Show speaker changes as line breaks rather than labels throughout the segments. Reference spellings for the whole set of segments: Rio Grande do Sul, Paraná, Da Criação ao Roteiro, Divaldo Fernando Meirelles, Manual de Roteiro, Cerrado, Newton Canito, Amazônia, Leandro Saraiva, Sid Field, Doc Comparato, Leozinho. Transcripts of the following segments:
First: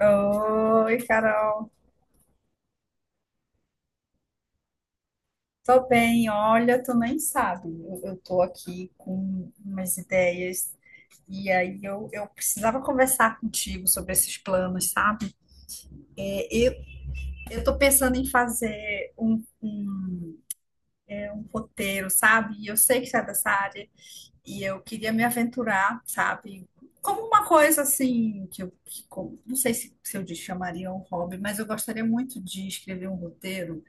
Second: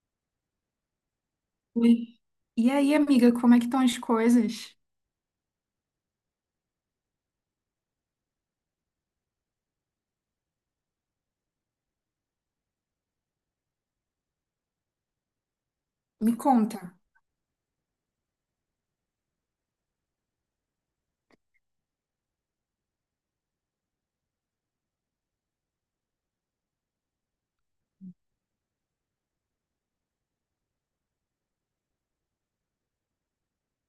Oi, Carol.
Oi. E aí, amiga, como é que estão as coisas?
Tô bem. Olha, tu nem sabe. Eu tô aqui com umas ideias e aí eu precisava conversar contigo sobre esses planos, sabe?
Me
É, eu,
conta.
eu tô pensando em fazer um roteiro, sabe? E eu sei que você é dessa área. E eu queria me aventurar, sabe? Como uma coisa assim, que não sei se eu chamaria um hobby, mas eu gostaria muito de escrever um roteiro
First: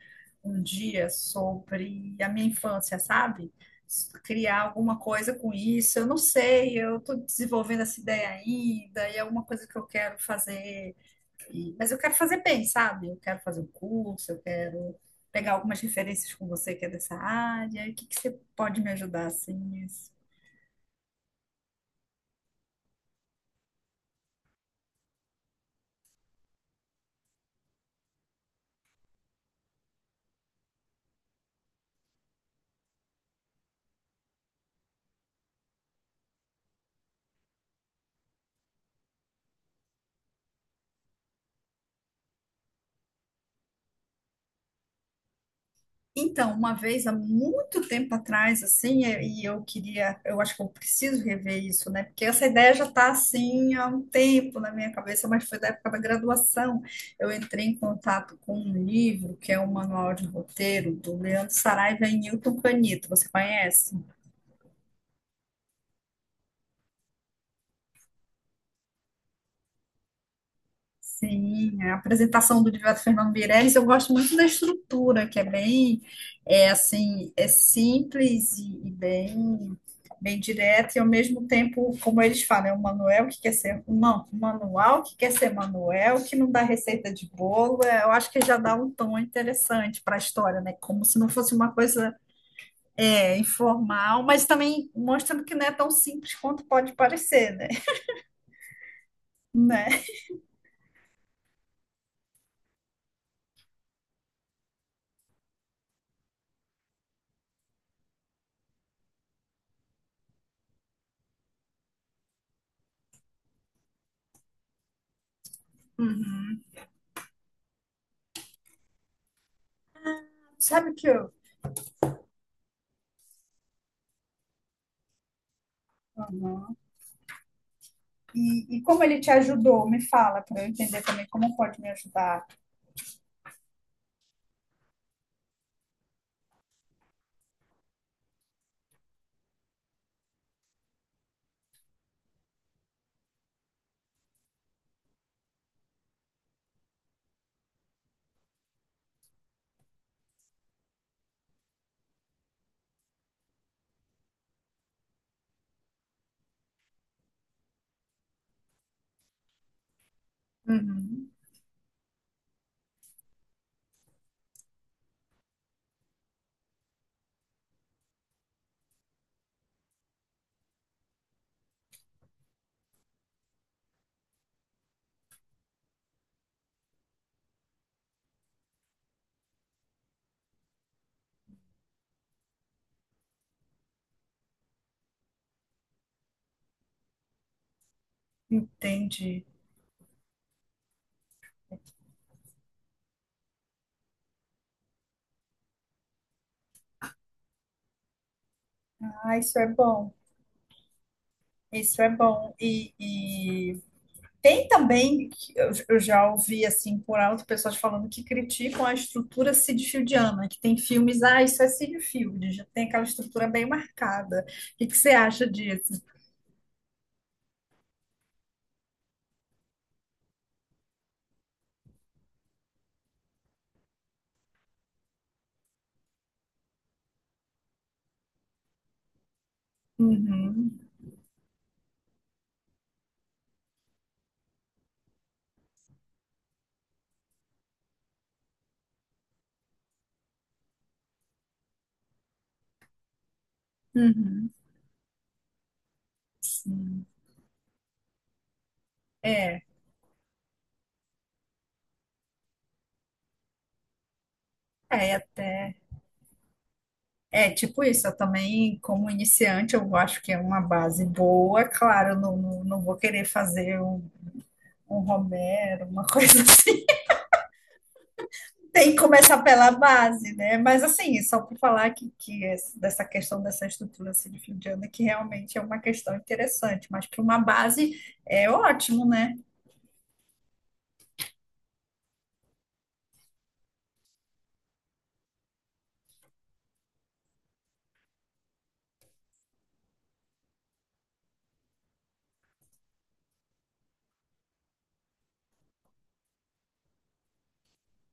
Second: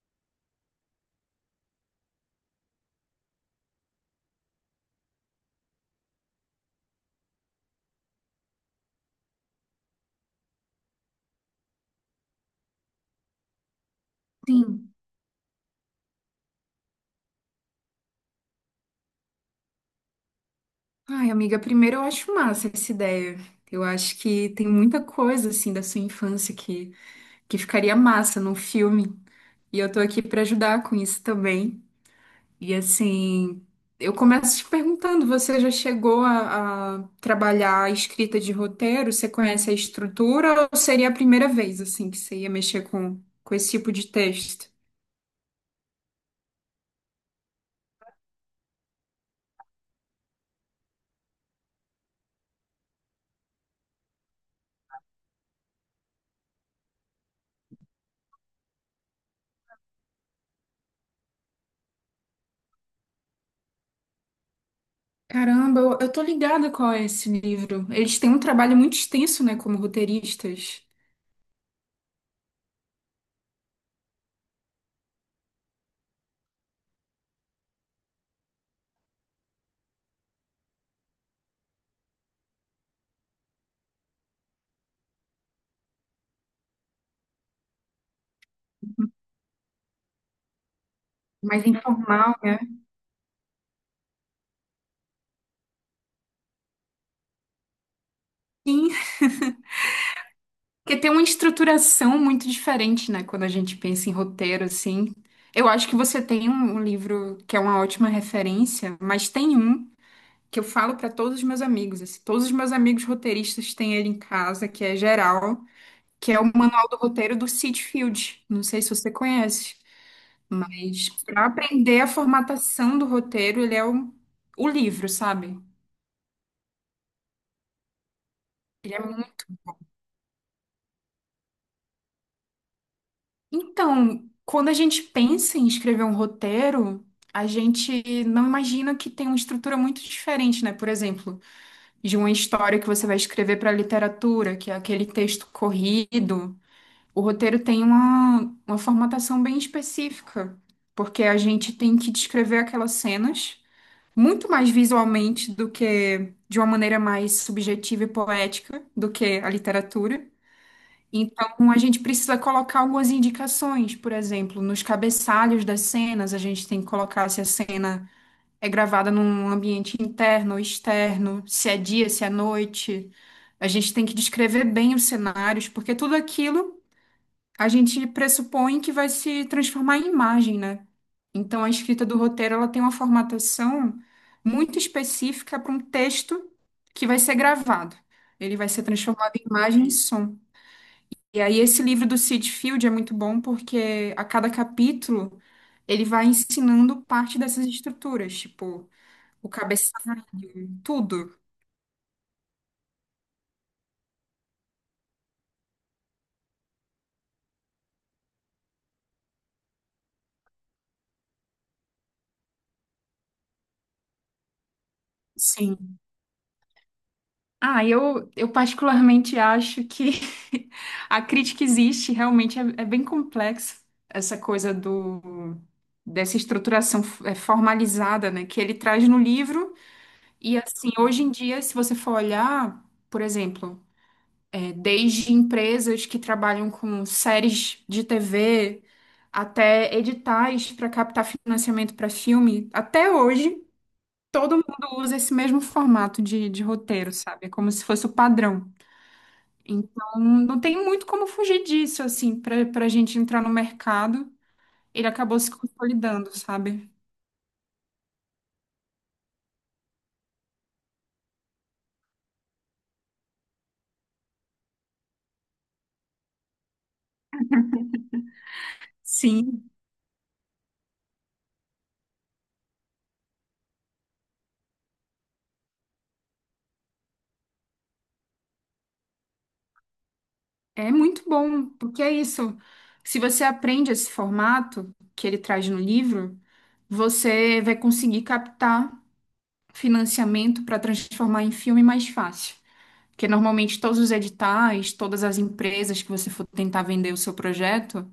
um dia sobre a minha infância, sabe? Criar alguma coisa com isso, eu não sei, eu estou desenvolvendo essa ideia ainda, e é uma coisa que eu quero fazer, mas eu quero fazer bem, sabe? Eu quero fazer um curso, eu
Sim.
quero pegar algumas referências com você, que é dessa área. O que que você pode me ajudar assim?
Ai, amiga, primeiro eu acho massa essa ideia. Eu acho que tem muita coisa, assim, da sua infância que ficaria massa num filme. E eu tô aqui pra ajudar com isso também. E, assim, eu começo te perguntando, você já chegou a trabalhar a escrita de roteiro? Você conhece a estrutura ou seria a primeira vez, assim, que você ia mexer com esse tipo de texto?
Então, uma vez há muito tempo atrás, assim, e eu queria, eu acho que eu preciso rever isso, né? Porque essa ideia já está assim há um tempo na minha cabeça, mas foi da época da graduação. Eu entrei em contato com um livro que é o Manual de Roteiro, do Leandro Saraiva e Newton Canito. Você conhece?
Caramba, eu tô ligada qual é esse livro. Eles têm um trabalho muito extenso, né, como roteiristas,
Sim, a apresentação do Divaldo Fernando Meirelles. Eu gosto muito da estrutura, que é bem, é assim, é simples e bem, bem direta. E ao mesmo tempo, como eles falam, é um manual que quer ser um, não, um manual que quer ser manual, que não dá receita de bolo. É, eu acho que já dá um tom interessante para a história, né? Como se não fosse
mais
uma coisa
informal, né?
é, informal, mas também mostrando que não é tão simples quanto pode parecer, né?
Sim,
Né?
porque tem uma estruturação muito diferente, né, quando a gente pensa em roteiro, assim. Eu acho que você tem um livro que é uma ótima referência, mas tem um que eu falo para todos os meus amigos, assim, todos os meus amigos roteiristas têm ele em casa, que é geral, que é o Manual do Roteiro do Sitfield. Não sei se você conhece.
Sabe o que
Mas
eu
para aprender a formatação do roteiro, ele é o livro, sabe?
E
Ele é
como ele te
muito...
ajudou? Me fala, para eu entender também como pode me ajudar.
Então, quando a gente pensa em escrever um roteiro, a gente não imagina que tem uma estrutura muito diferente, né? Por exemplo, de uma história que você vai escrever para literatura, que é aquele texto corrido. O roteiro tem uma formatação bem específica, porque a gente tem que descrever aquelas cenas, muito mais visualmente do que de uma maneira mais subjetiva e poética do que a literatura.
Uhum.
Então, a gente precisa colocar algumas indicações, por exemplo, nos cabeçalhos das cenas. A gente tem que colocar se a cena é gravada num ambiente interno ou externo, se é dia, se é noite. A gente tem que descrever bem os cenários, porque tudo aquilo a gente pressupõe que vai se transformar em imagem, né? Então, a escrita do roteiro, ela tem uma formatação muito específica para um texto que vai ser gravado. Ele vai ser transformado
Entendi.
em imagem e som. E aí, esse livro do Sid Field é muito bom porque a cada capítulo ele vai ensinando parte dessas estruturas, tipo
Ah,
o
isso é bom,
cabeçalho, tudo.
isso é bom. E tem também, que eu já ouvi assim por alto pessoas falando que criticam a estrutura sidfieldiana, que tem filmes, ah, isso é Sidfield, já tem aquela estrutura bem marcada. O que que você acha
Sim.
disso?
Ah, eu particularmente acho que a crítica existe, realmente é bem complexo essa coisa do dessa estruturação formalizada, né, que ele traz no livro. E
Uhum.
assim, hoje em dia, se você for olhar, por exemplo, desde empresas que trabalham com séries de TV até editais para captar financiamento para filme, até hoje
Uhum.
todo mundo usa esse mesmo formato de
Sim.
roteiro, sabe? É como se fosse o padrão.
É,
Então, não tem muito como fugir disso, assim, para a gente entrar no mercado. Ele
é.
acabou se consolidando, sabe?
É, tipo isso, eu também, como iniciante, eu acho que é uma base boa. Claro, eu não vou querer fazer um, um Romero, uma coisa assim. Tem que começar pela
Sim,
base, né? Mas assim, só para falar que dessa questão dessa estrutura assim, de fim de ano, que realmente é uma questão interessante, mas para uma base é ótimo, né?
é muito bom, porque é isso. Se você aprende esse formato que ele traz no livro, você vai conseguir captar financiamento para transformar em filme mais fácil. Porque normalmente todos os editais, todas as empresas que você for tentar vender o seu projeto,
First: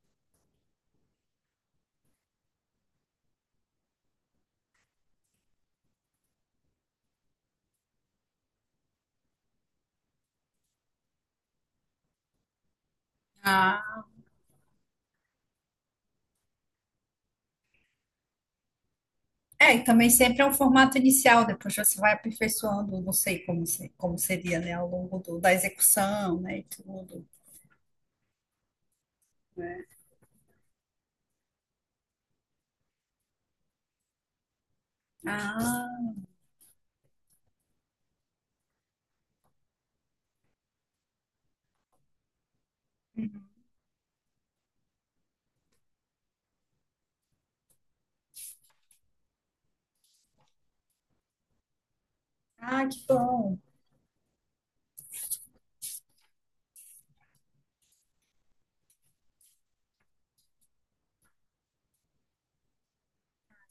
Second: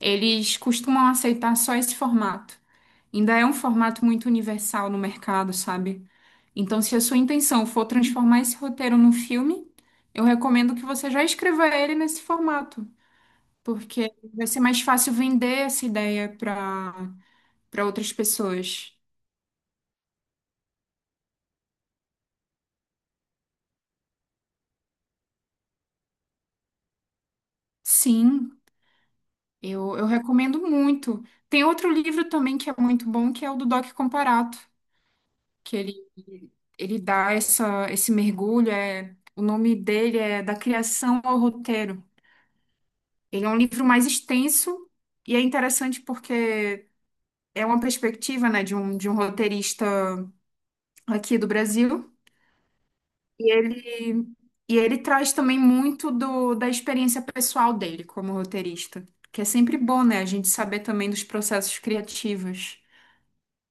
eles costumam aceitar só esse formato. Ainda é um formato muito universal no mercado, sabe? Então, se a sua intenção for transformar esse roteiro num filme, eu recomendo que você já escreva ele nesse formato,
Ah.
porque vai ser mais fácil vender essa ideia para outras pessoas.
É, e também sempre é um formato inicial, depois você vai aperfeiçoando, não sei como, como seria, né, ao longo da execução, né, e tudo.
Sim, eu recomendo muito. Tem outro livro também que é muito bom, que é o do Doc Comparato, que
Ah.
ele dá essa, esse mergulho, é, o nome dele é Da Criação ao Roteiro. Ele é um livro mais extenso e é interessante porque é uma perspectiva, né, de um roteirista aqui do Brasil.
Ah, que
E
bom.
ele, e ele traz também muito do, da experiência pessoal dele como roteirista, que é sempre bom, né, a gente saber também dos processos criativos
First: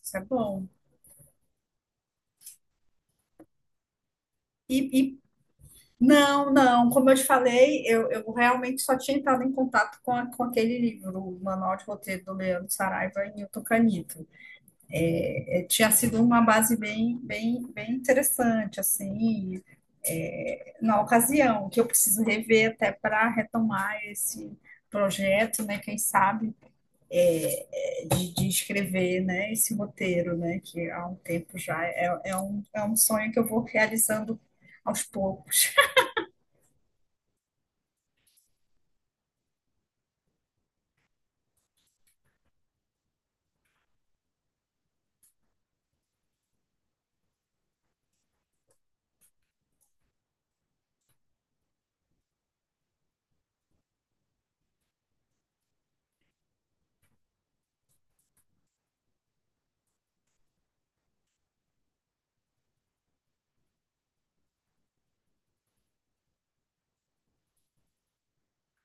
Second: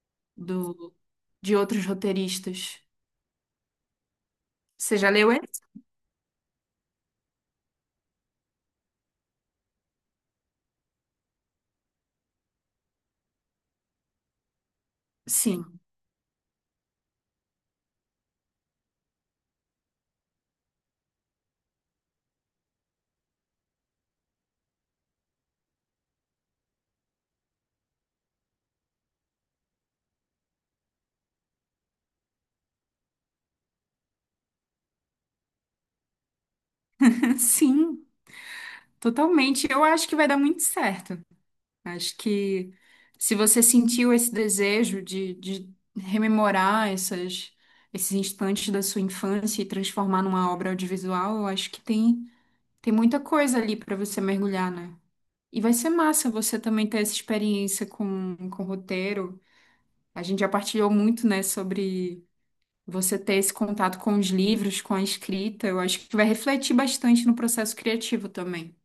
Isso é bom.
do, de outros roteiristas.
E,
Você já
e-
leu ele?
não, não, como eu te falei, eu realmente só tinha entrado em contato com, com aquele livro, o Manual de Roteiro, do Leandro Saraiva e Newton Canito. É, é,
Sim,
tinha sido uma base bem, bem, bem interessante, assim, é, na ocasião, que eu preciso rever até para retomar esse projeto, né? Quem sabe, é, de escrever, né, esse roteiro, né, que há um tempo já é um sonho que eu vou realizando aos poucos.
sim, totalmente. Eu acho que vai dar muito certo. Acho que se você sentiu esse desejo de rememorar essas, esses instantes da sua infância e transformar numa obra audiovisual, eu acho que tem, tem muita coisa ali para você mergulhar, né? E vai ser massa você também ter essa experiência com roteiro. A gente já partilhou muito, né, sobre você ter esse contato com os livros, com a escrita. Eu acho que vai refletir bastante no processo criativo também.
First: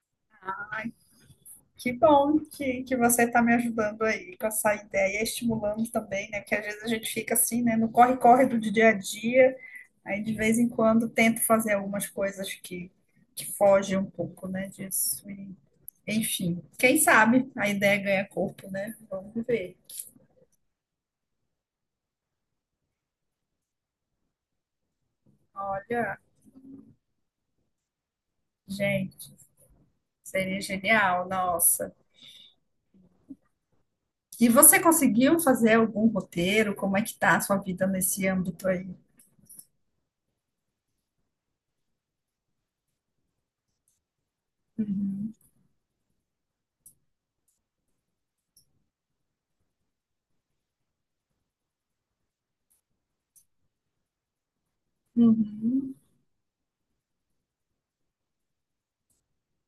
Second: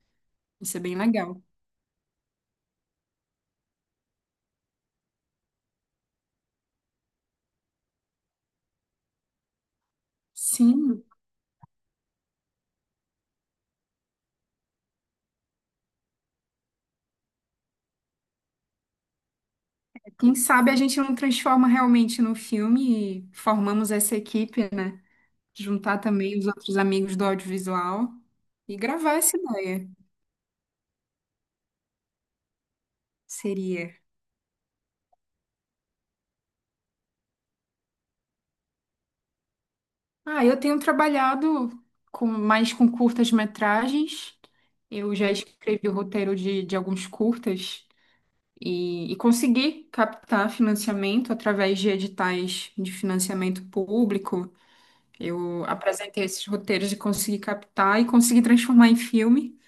Isso é bem legal.
Que bom que você está me ajudando aí com essa ideia, estimulando também, né? Porque às vezes a gente fica assim, né? No corre-corre do dia a dia, aí de vez em
Sim.
quando tento fazer algumas coisas que fogem um pouco, né, disso. E, enfim, quem sabe a ideia ganha corpo, né? Vamos ver.
Quem sabe a gente não transforma realmente no filme e formamos essa equipe, né? Juntar
Olha,
também os outros amigos do audiovisual e gravar
gente.
essa ideia.
Seria genial, nossa.
Seria.
E você conseguiu fazer algum roteiro? Como é que tá a sua vida nesse âmbito aí?
Ah, eu tenho trabalhado com mais com curtas-metragens. Eu já
Uhum.
escrevi o roteiro de alguns curtas e consegui captar financiamento através de editais de financiamento público. Eu
Uhum.
apresentei esses roteiros e consegui captar e consegui transformar em filme.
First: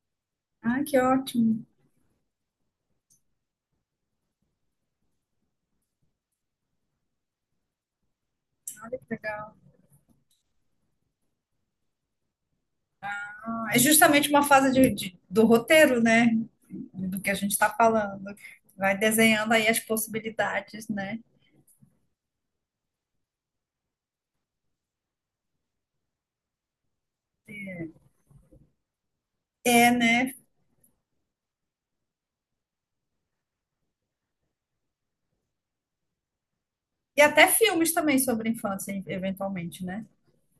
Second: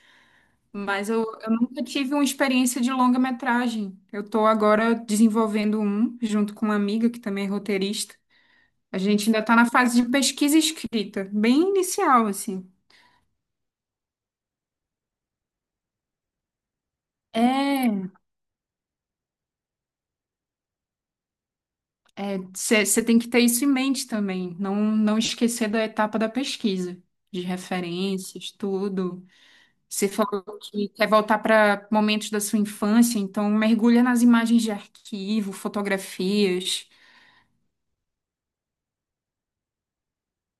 Ah, que
Mas eu
ótimo.
nunca tive uma experiência de longa-metragem. Eu estou agora desenvolvendo um, junto com uma amiga que também é roteirista. A gente ainda
Legal.
está na fase de pesquisa e escrita, bem inicial, assim.
É justamente uma fase do roteiro, né? Do que a gente está falando. Vai desenhando aí as possibilidades, né?
É, você tem que ter isso em mente também, não esquecer da etapa da pesquisa, de
É,
referências, tudo.
é,
Você
né?
falou que quer voltar para momentos da sua infância, então mergulha nas imagens de arquivo, fotografias.
E até filmes também sobre infância, eventualmente, né?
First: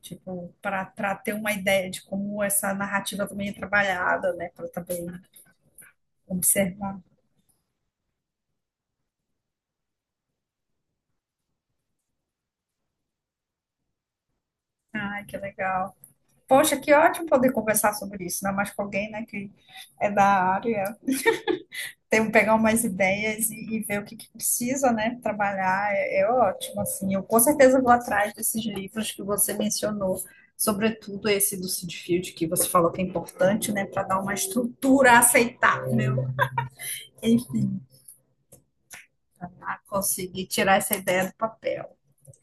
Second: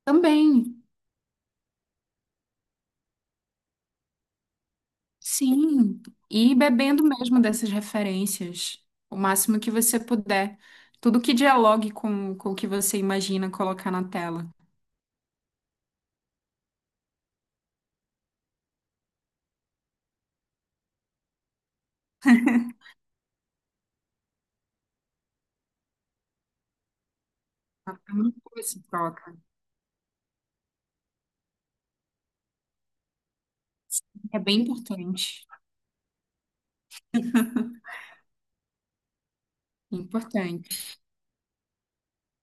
Tipo,
Também.
para ter uma ideia de como essa narrativa também é trabalhada, né? Para também
Sim, e
observar.
bebendo mesmo dessas referências, o máximo que você puder. Tudo que dialogue com o que você imagina colocar na tela.
Ai, que legal. Poxa, que ótimo poder conversar sobre isso, ainda mais com alguém, né, que é da área. Tem um pegar umas ideias e ver o que, que precisa, né, trabalhar. É, é ótimo, assim. Eu com certeza vou
É
atrás
muito boa
desses
essa
livros que
troca.
você mencionou, sobretudo esse do Sid Field, que você falou que é importante, né, para dar uma
É bem
estrutura
importante.
aceitável, enfim, a conseguir
Importante.
tirar essa ideia do papel.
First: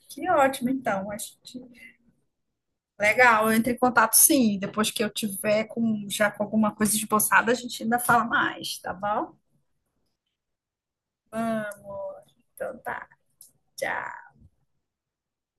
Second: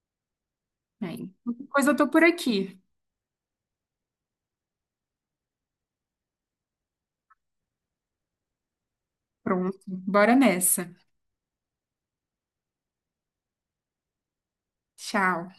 Que ótimo, então,
Bem,
acho que
qualquer coisa eu tô por aqui.
Legal, eu entro em contato sim. Depois que eu tiver com, já com alguma coisa esboçada, a gente ainda fala mais, tá bom?
Pronto, bora nessa.
Então tá, tchau.
Tchau.